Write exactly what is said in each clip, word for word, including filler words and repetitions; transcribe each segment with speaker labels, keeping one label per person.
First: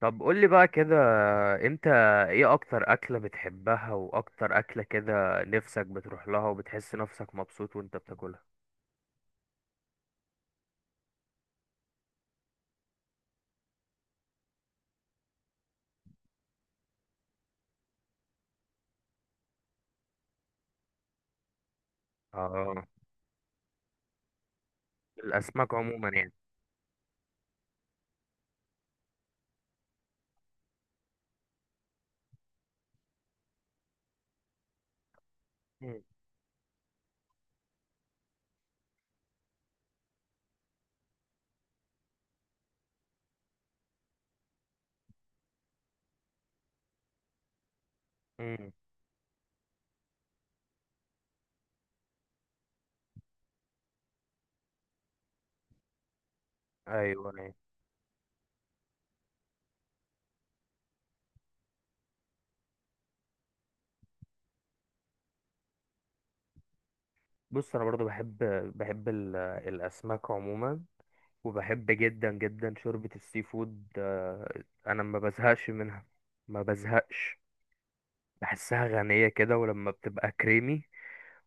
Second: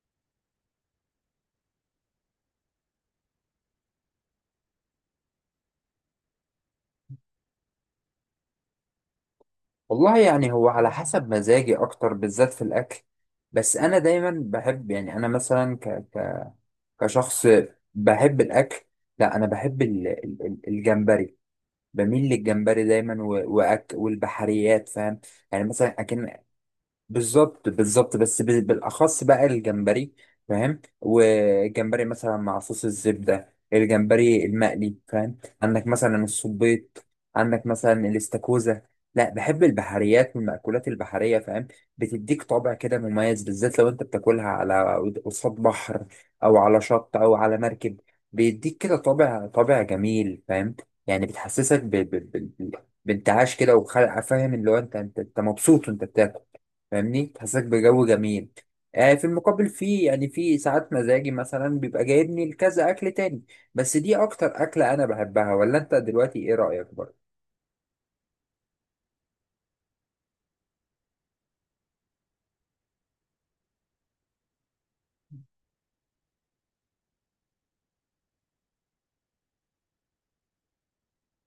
Speaker 1: طب قولي بقى كده. انت ايه اكتر اكلة بتحبها، واكتر اكلة كده نفسك بتروح لها وبتحس نفسك مبسوط وانت بتاكلها؟
Speaker 2: والله يعني هو على حسب مزاجي اكتر بالذات في الاكل. بس انا دايما بحب، يعني انا مثلا ك ك كشخص بحب الاكل. لا، انا بحب ال- ال- ال- الجمبري. بميل للجمبري
Speaker 1: اه،
Speaker 2: دايما، و- وأك والبحريات، فاهم؟ يعني
Speaker 1: الاسماك
Speaker 2: مثلا،
Speaker 1: عموما يعني.
Speaker 2: بالظبط بالظبط، بس ب- بالاخص بقى الجمبري، فاهم. والجمبري مثلا مع صوص الزبده، الجمبري المقلي، فاهم؟ عندك
Speaker 1: مم.
Speaker 2: مثلا الصبيط، عندك مثلا الاستاكوزا. لا، بحب البحريات والمأكولات البحريه، فاهم. بتديك طابع كده مميز، بالذات لو انت بتاكلها على قصاد بحر، او على شط، او على مركب،
Speaker 1: مم.
Speaker 2: بيديك كده طابع طابع جميل، فاهم. يعني بتحسسك ب... ب... ب... بانتعاش كده وخلق، فاهم، اللي هو انت انت أنت مبسوط وانت بتاكل، فاهمني،
Speaker 1: ايوه، ايوه.
Speaker 2: تحسسك بجو جميل. آه في المقابل، في يعني في ساعات مزاجي مثلا بيبقى جايبني لكذا أكل تاني، بس دي أكتر أكلة أنا بحبها، ولا أنت دلوقتي إيه رأيك برضه؟
Speaker 1: بص، انا برضو بحب بحب ال- الاسماك عموما، وبحب جدا جدا شوربة السي فود، آه، انا ما بزهقش منها. ما بزهقش. بحسها غنية كده، ولما بتبقى كريمي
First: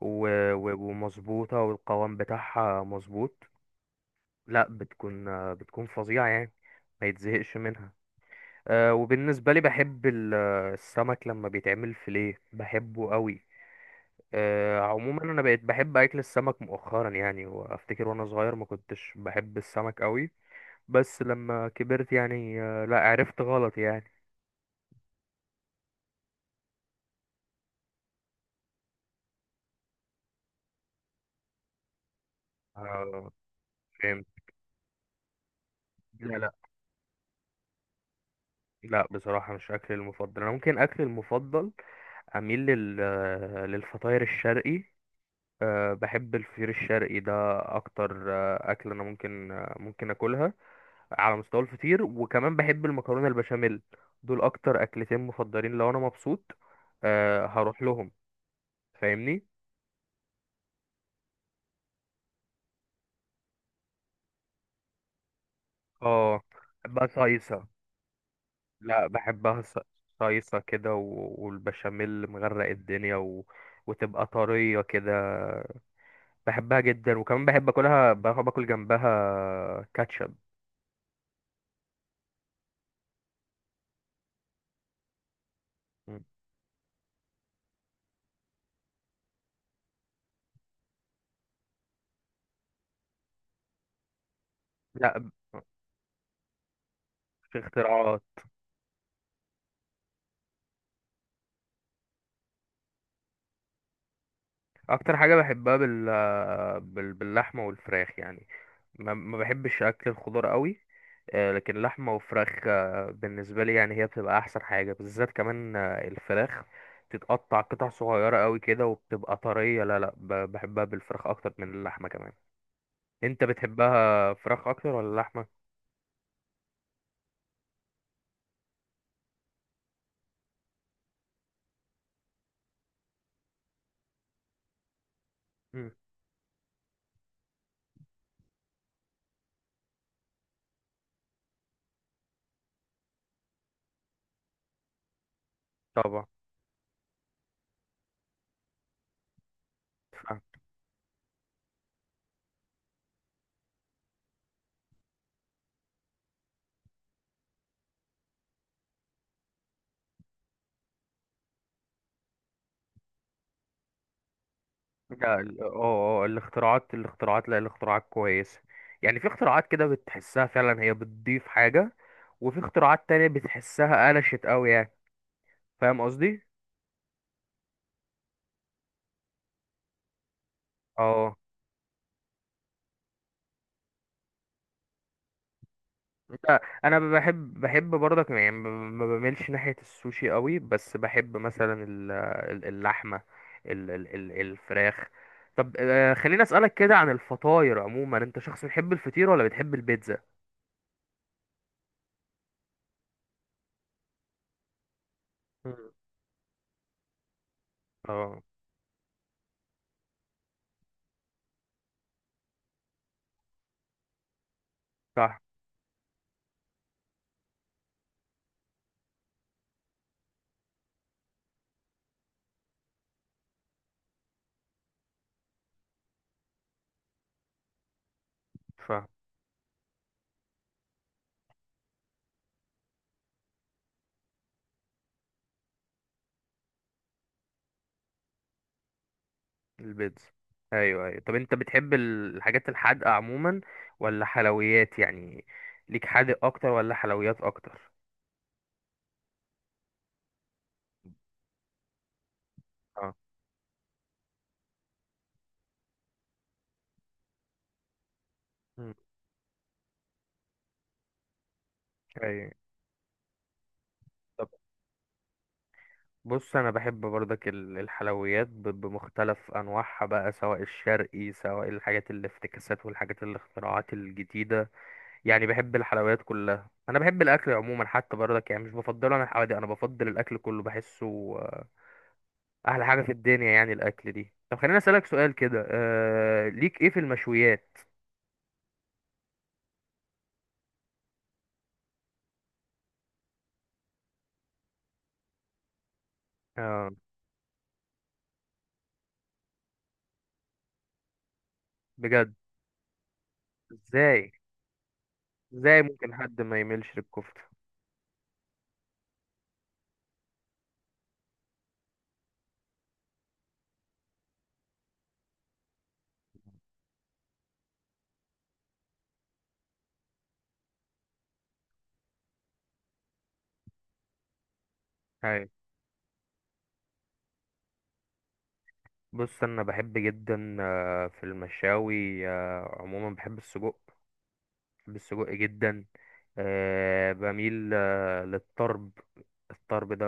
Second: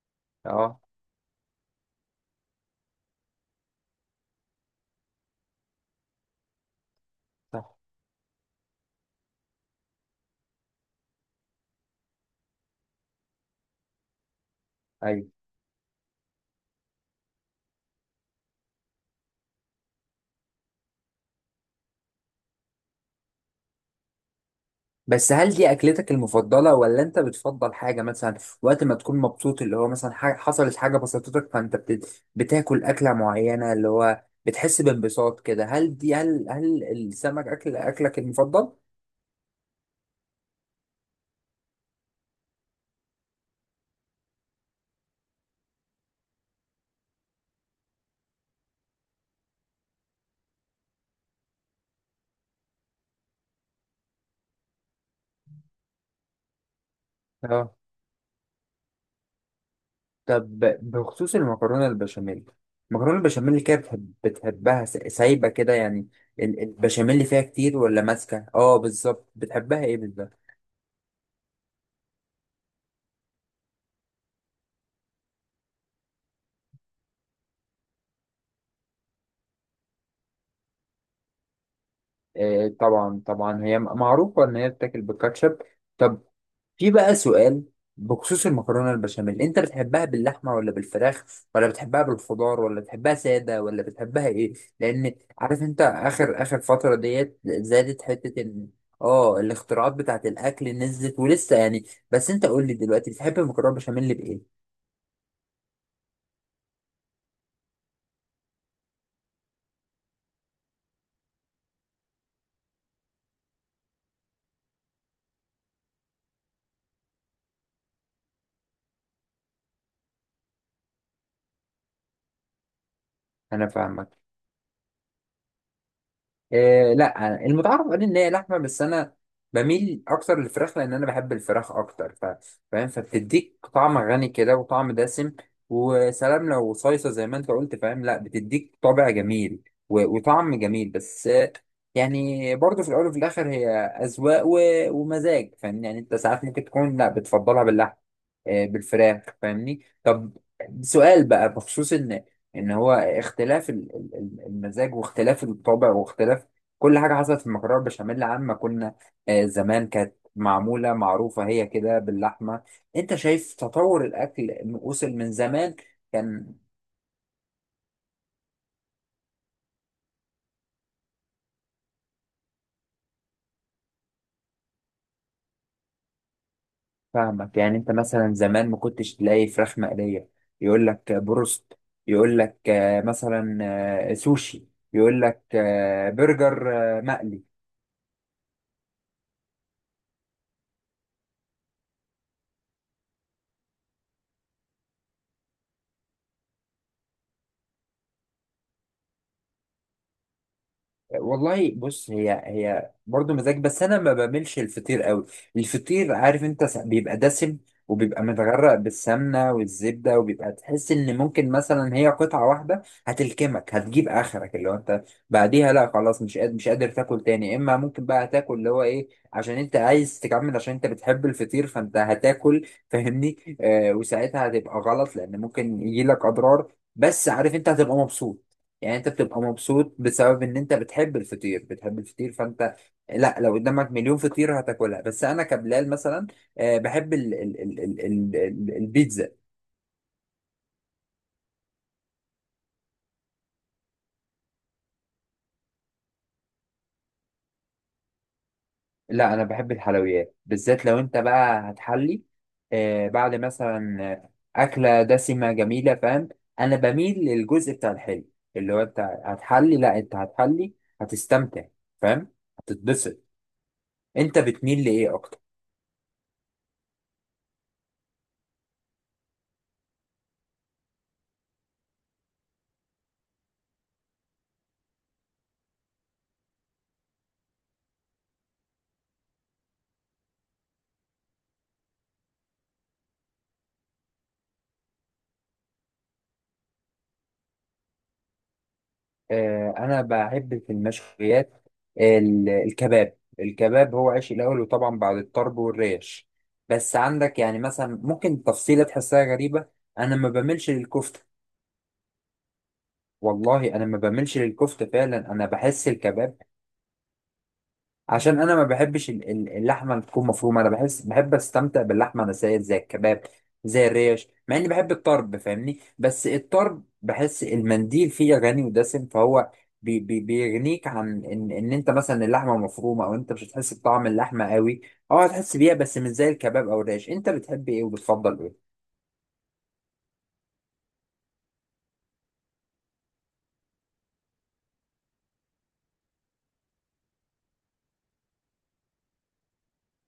Speaker 1: و- و-
Speaker 2: اه،
Speaker 1: ومظبوطة والقوام بتاعها مظبوط. لا، بتكون آه، بتكون فظيعة يعني. ما يتزهقش
Speaker 2: صح،
Speaker 1: منها. آه، وبالنسبة لي بحب ال- آه، السمك لما بيتعمل فيليه بحبه قوي. آه، عموما
Speaker 2: أيوة.
Speaker 1: انا بقيت بحب اكل السمك مؤخرا يعني، وافتكر وانا صغير ما كنتش بحب السمك قوي. بس لما كبرت يعني، آه، لا، عرفت غلط يعني.
Speaker 2: بس هل دي أكلتك المفضلة، ولا أنت بتفضل حاجة مثلا وقت ما تكون مبسوط، اللي هو مثلا حاجة حصلت، حاجة بسطتك، فأنت بت... بتاكل أكلة
Speaker 1: آه،
Speaker 2: معينة، اللي هو
Speaker 1: فهمت.
Speaker 2: بتحس بانبساط كده، هل دي
Speaker 1: لا،
Speaker 2: هل
Speaker 1: لا.
Speaker 2: هل السمك أكل أكلك المفضل؟
Speaker 1: لا، بصراحة مش أكلي المفضل. أنا ممكن أكلي المفضل أميل لل... آه، للفطاير الشرقي. أه بحب الفطير الشرقي ده، اكتر أه اكل انا ممكن أه ممكن اكلها على مستوى الفطير، وكمان بحب المكرونه البشاميل. دول اكتر اكلتين مفضلين لو انا مبسوط، أه
Speaker 2: اه،
Speaker 1: هروح لهم، فاهمني؟
Speaker 2: طب بخصوص المكرونة البشاميل، المكرونة البشاميل كده بتحب بتحبها س- سايبة كده يعني،
Speaker 1: اه.
Speaker 2: ال-
Speaker 1: بحبها
Speaker 2: البشاميل اللي فيها
Speaker 1: صيصه.
Speaker 2: كتير ولا ماسكة؟ اه،
Speaker 1: لا،
Speaker 2: بالظبط،
Speaker 1: بحبها ص-
Speaker 2: بتحبها ايه بالظبط؟
Speaker 1: صيصه كده، و- والبشاميل مغرق الدنيا و... وتبقى طريه كده. بحبها جدا، وكمان بحب اكلها بحب اكل جنبها كاتشب.
Speaker 2: آه، طبعا طبعا، هي م- معروفة ان هي بتاكل بالكاتشب. طب، في بقى سؤال بخصوص المكرونة البشاميل، انت بتحبها باللحمة ولا بالفراخ، ولا بتحبها بالخضار، ولا بتحبها سادة، ولا بتحبها ايه، لان
Speaker 1: لا،
Speaker 2: عارف انت اخر اخر فترة ديت
Speaker 1: في
Speaker 2: زادت
Speaker 1: اختراعات.
Speaker 2: حتة ان. اه، الاختراعات بتاعت الاكل نزلت ولسه يعني، بس انت قول لي دلوقتي، بتحب المكرونة البشاميل بايه؟
Speaker 1: اكتر حاجه بحبها بال... بال... باللحمه والفراخ يعني. ما, ما بحبش اكل الخضار قوي. آه، لكن لحمه وفراخ، آه، بالنسبه لي يعني هي بتبقى احسن حاجه، بالذات كمان آه، الفراخ تتقطع قطع صغيره قوي كده وبتبقى طريه. لا، لا، ب- بحبها بالفراخ اكتر من اللحمه كمان. انت
Speaker 2: انا فاهمك،
Speaker 1: بتحبها فراخ اكتر ولا لحمه؟
Speaker 2: إيه، لا المتعارف عليه ان هي لحمه، بس انا بميل اكتر للفراخ، لان انا بحب الفراخ اكتر، ف... فاهم، فبتديك طعم غني كده وطعم دسم،
Speaker 1: مم،
Speaker 2: وسلام لو صيصه زي ما انت قلت، فاهم، لا بتديك طابع جميل و... وطعم جميل، بس آه، يعني برضه في الاول وفي الاخر هي اذواق و... ومزاج، فاهمني، يعني انت
Speaker 1: طبعا.
Speaker 2: ساعات ممكن تكون، لا بتفضلها باللحم، آه، بالفراخ، فاهمني. طب، سؤال بقى بخصوص ان، ان هو اختلاف ال- ال- ال- المزاج، واختلاف الطبع، واختلاف كل حاجة حصلت في المكرونة البشاميل، عما كنا آه، زمان كانت معمولة معروفة هي كده باللحمة، انت شايف تطور الأكل إنه وصل من
Speaker 1: لا، ال-
Speaker 2: زمان؟
Speaker 1: اه اه
Speaker 2: كان
Speaker 1: الاختراعات الاختراعات لا، الاختراعات كويسة. يعني في اختراعات كده بتحسها فعلا هي بتضيف حاجة، وفي اختراعات تانية بتحسها قلشت قوي يعني، فاهم قصدي؟
Speaker 2: فاهمك، يعني انت مثلا زمان ما كنتش تلاقي فراخ مقلية، يقول لك
Speaker 1: اه.
Speaker 2: بروست، يقول لك آه، مثلا آه، سوشي، يقول لك آه،
Speaker 1: انت-
Speaker 2: برجر
Speaker 1: انا
Speaker 2: آه، مقلي.
Speaker 1: بحب بحب برضك يعني ما ما بميلش ناحية السوشي قوي، بس بحب مثلا ال- ال- اللحمة، ال- ال- ال- الفراخ. طب، آه، خليني اسألك كده عن الفطاير عموما. انت شخص بتحب الفطير ولا بتحب البيتزا؟
Speaker 2: والله بص، هي هي برضه مزاج، بس انا ما بعملش الفطير قوي،
Speaker 1: مم.
Speaker 2: الفطير عارف انت س- بيبقى دسم، وبيبقى
Speaker 1: اه.
Speaker 2: متغرق بالسمنه والزبده، وبيبقى تحس ان ممكن مثلا هي قطعه واحده هتلكمك هتجيب اخرك، اللي هو انت
Speaker 1: صح،
Speaker 2: بعديها لا، خلاص مش قادر مش قادر تاكل تاني، اما ممكن بقى تاكل اللي هو ايه، عشان انت عايز تكمل، عشان انت بتحب الفطير، فانت هتاكل، فاهمني، آه وساعتها هتبقى غلط، لان ممكن يجيلك اضرار، بس عارف انت هتبقى مبسوط، يعني
Speaker 1: صح.
Speaker 2: انت بتبقى مبسوط بسبب ان انت بتحب الفطير، بتحب الفطير فانت، لا لو قدامك مليون فطيرة هتاكلها، بس انا كبلال مثلا، آه، بحب ال ال ال ال ال ال البيتزا.
Speaker 1: البيتزا. ايوه، ايوه. طب، انت بتحب ال- الحاجات الحادقه عموما ولا حلويات يعني؟ ليك حادق اكتر ولا حلويات اكتر؟
Speaker 2: لا، انا بحب الحلويات بالذات لو انت بقى هتحلي، آه،
Speaker 1: اه.
Speaker 2: بعد مثلا آه، اكلة دسمة جميلة، فاهم، انا بميل للجزء بتاع الحلو، اللي هو
Speaker 1: مم.
Speaker 2: انت هتحلي، لا انت هتحلي، هتستمتع، فاهم،
Speaker 1: ايوه.
Speaker 2: هتتبسط، انت
Speaker 1: طب،
Speaker 2: بتميل لايه اكتر؟
Speaker 1: بص، انا بحب برضك ال- الحلويات ب- بمختلف انواعها بقى، سواء الشرقي سواء الحاجات الافتكاسات والحاجات الاختراعات الجديده. يعني بحب الحلويات كلها، انا بحب الاكل عموما حتى برضك يعني، مش بفضله انا الحوادق، انا بفضل الاكل كله، بحسه احلى حاجه في الدنيا يعني الاكل دي. طب، خليني اسالك سؤال كده. آه ليك ايه في المشويات؟
Speaker 2: آه، انا بحب في المشويات ال- الكباب، الكباب هو عيش الاول، وطبعا بعد الطرب والريش،
Speaker 1: آه
Speaker 2: بس عندك يعني مثلا ممكن تفصيله تحسها غريبه، انا ما بملش للكفته.
Speaker 1: بجد؟
Speaker 2: والله انا ما
Speaker 1: ازاي؟
Speaker 2: بملش للكفته فعلا، انا
Speaker 1: ازاي
Speaker 2: بحس
Speaker 1: ممكن
Speaker 2: الكباب،
Speaker 1: حد ما يميلش للكفته؟
Speaker 2: عشان انا ما بحبش ال- ال- اللحمه اللي تكون مفرومه، انا بحس، بحب استمتع باللحمه نسائيه زي الكباب، زي الريش، مع اني بحب الطرب، فاهمني، بس الطرب بحس المنديل فيه غني ودسم، فهو بي بي بيغنيك عن ان ان انت مثلا اللحمه مفرومه، او انت مش هتحس بطعم اللحمه قوي، اه،
Speaker 1: هاي.
Speaker 2: هتحس بيها بس مش زي الكباب او الريش، انت بتحب ايه وبتفضل ايه؟
Speaker 1: بص، انا بحب جدا آه، في المشاوي، آه، عموما بحب السجق. بحب السجق جدا. آه، بميل آه، للطرب. الطرب ده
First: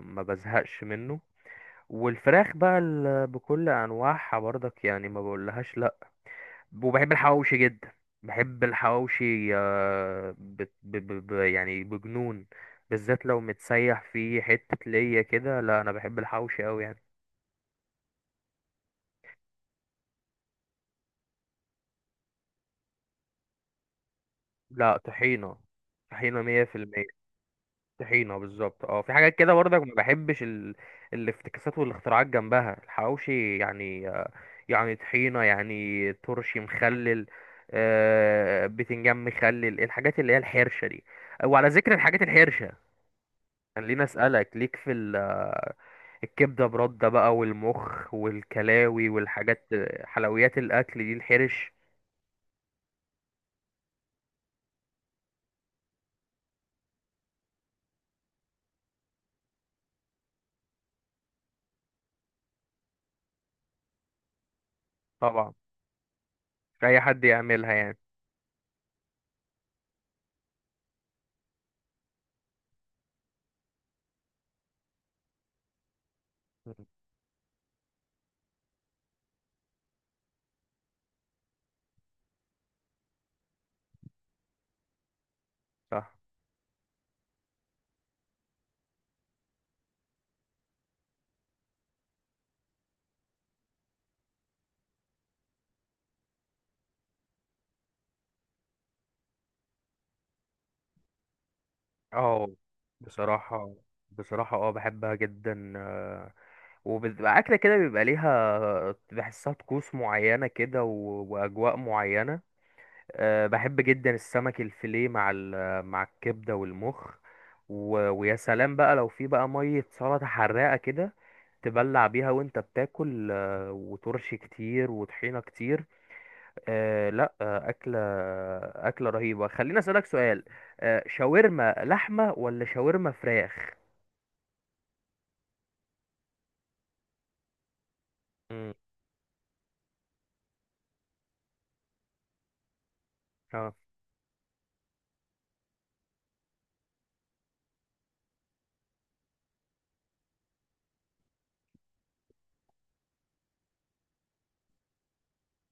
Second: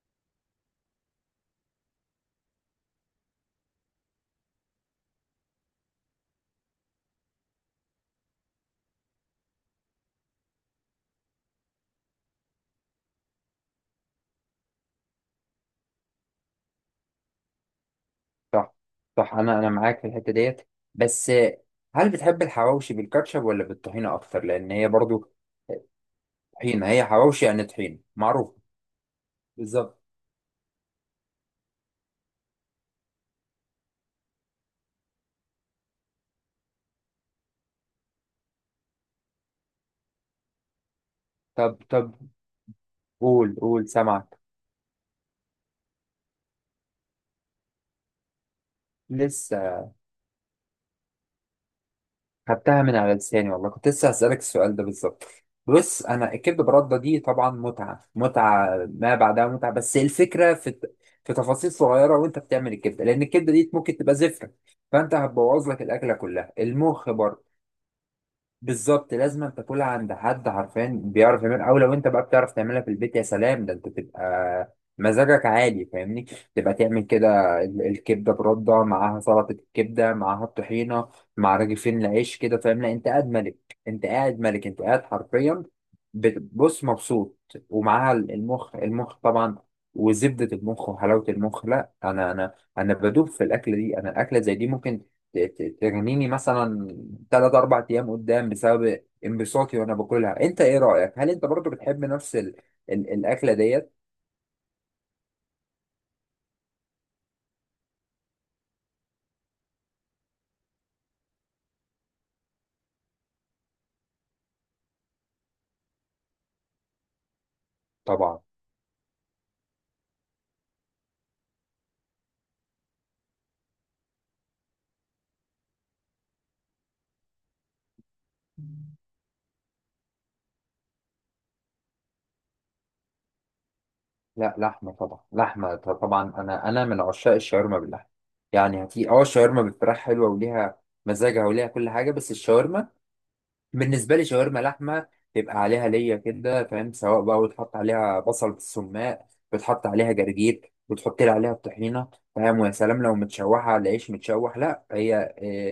Speaker 1: ما بزهقش منه. والفراخ بقى ال- بكل انواعها برضك يعني ما بقولهاش لا. وبحب الحواوشي جدا. بحب الحواوشي آه، بت- ب... ب... ب... يعني بجنون. بالذات لو متسيح فيه حتة ليا كده، لا، أنا بحب الحواوشي أوي يعني.
Speaker 2: صح، صح، انا انا معاك في الحته ديت، بس هل بتحب الحواوشي بالكاتشب ولا بالطحينه اكتر، لان هي
Speaker 1: لا،
Speaker 2: برضو
Speaker 1: طحينة. طحينة مية في
Speaker 2: طحينه،
Speaker 1: المية.
Speaker 2: هي حواوشي يعني طحينه
Speaker 1: طحينة
Speaker 2: معروف.
Speaker 1: بالظبط. اه، في حاجات كده برضك ما
Speaker 2: بالظبط.
Speaker 1: بحبش ال... الافتكاسات والاختراعات جنبها الحواوشي يعني آه، يعني طحينة يعني ترشي مخلل، آه، بتنجان مخلل، الحاجات اللي هي الحرشة دي. وعلى
Speaker 2: طب
Speaker 1: ذكر
Speaker 2: طب،
Speaker 1: الحاجات الحرشة،
Speaker 2: قول قول،
Speaker 1: خليني
Speaker 2: سامعك.
Speaker 1: اسالك ليك في ال- الكبده برده بقى والمخ والكلاوي والحاجات،
Speaker 2: لسه!
Speaker 1: حلويات الاكل دي الحرش؟
Speaker 2: خدتها من على لساني، والله كنت لسه هسألك السؤال ده بالظبط. بص، انا الكبد برده دي طبعا متعه متعه ما بعدها متعه، بس الفكره في الت- في تفاصيل صغيره وانت بتعمل الكبده، لان الكبده دي ممكن تبقى زفره، فانت
Speaker 1: طبعا.
Speaker 2: هتبوظ لك الاكله كلها،
Speaker 1: اي
Speaker 2: المخ
Speaker 1: حد
Speaker 2: برضه.
Speaker 1: يعملها يعني.
Speaker 2: بالظبط، لازم تاكلها عند حد عارفان بيعرف يعمل، او لو انت بقى بتعرف تعملها في البيت يا سلام، ده انت تبقى مزاجك عالي، فاهمني،
Speaker 1: مم.
Speaker 2: تبقى تعمل كده. ال- الكبده برده معاها سلطه، الكبده معاها الطحينه، مع رغيفين العيش كده، فاهم، لا انت قاعد ملك، انت قاعد ملك، انت قاعد حرفيا
Speaker 1: صح.
Speaker 2: بتبص مبسوط، ومعاها ال- المخ، المخ طبعا، وزبده المخ وحلاوه المخ، لا انا انا انا بدوب في الاكله دي، انا الاكله زي دي ممكن ت- ت- ترميني مثلا ثلاث اربع ايام قدام، بسبب انبساطي وانا باكلها، انت ايه رايك، هل انت برضو بتحب نفس
Speaker 1: اه.
Speaker 2: ال... ال... الاكله
Speaker 1: بصراحه
Speaker 2: ديت؟
Speaker 1: بصراحه اه بحبها جدا، آه، وبتبقى اكله كده بيبقى ليها، بحسها طقوس معينه كده و- واجواء معينه. آه، بحب جدا السمك الفيليه مع ال- مع الكبده والمخ، و... ويا
Speaker 2: طبعا،
Speaker 1: سلام بقى لو في بقى ميه سلطه حراقه كده تبلع بيها وانت بتاكل، آه، وترش كتير وطحينة كتير. آه لا، آه أكلة أكلة رهيبة. خليني أسألك سؤال. آه شاورما لحمة ولا شاورما فراخ؟
Speaker 2: لا، لحمه طبعا، لحمه ط- طبعا، انا انا من عشاق الشاورما باللحمه،
Speaker 1: مم.
Speaker 2: يعني هتي اه الشاورما بالفراخ حلوه، وليها مزاجها، وليها كل حاجه، بس الشاورما
Speaker 1: اه.
Speaker 2: بالنسبة لي شاورما لحمة، تبقى عليها ليا كده فاهم، سواء بقى بتحط عليها بصل بالسماق، بتحط عليها جرجير، بتحط لي عليها الطحينة، فاهم، ويا سلام لو متشوحة على عيش متشوح، لا هي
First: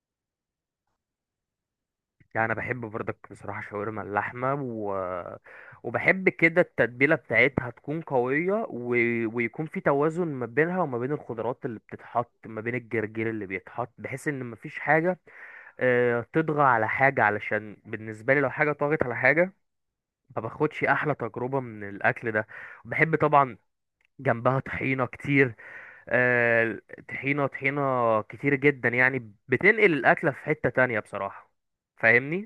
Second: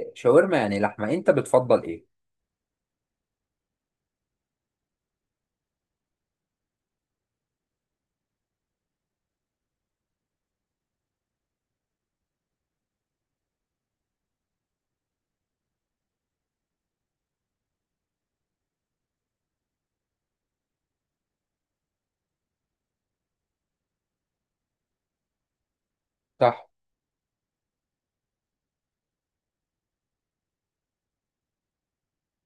Speaker 2: آه، شاورما يعني لحمة، انت بتفضل ايه؟
Speaker 1: يعني انا بحب برضك بصراحه شاورما اللحمه، و... وبحب كده التتبيله بتاعتها تكون قويه، و... ويكون في توازن ما بينها وما بين الخضروات اللي بتتحط ما بين الجرجير اللي بيتحط، بحيث ان مفيش حاجه آه، تطغى على حاجه، علشان بالنسبه لي لو حاجه طغت على حاجه ما باخدش احلى تجربه من الاكل ده. بحب طبعا جنبها طحينه كتير،
Speaker 2: صح.
Speaker 1: آه طحينه، طحينه كتير جدا، يعني بتنقل الاكله في حته تانية بصراحه، فاهمني؟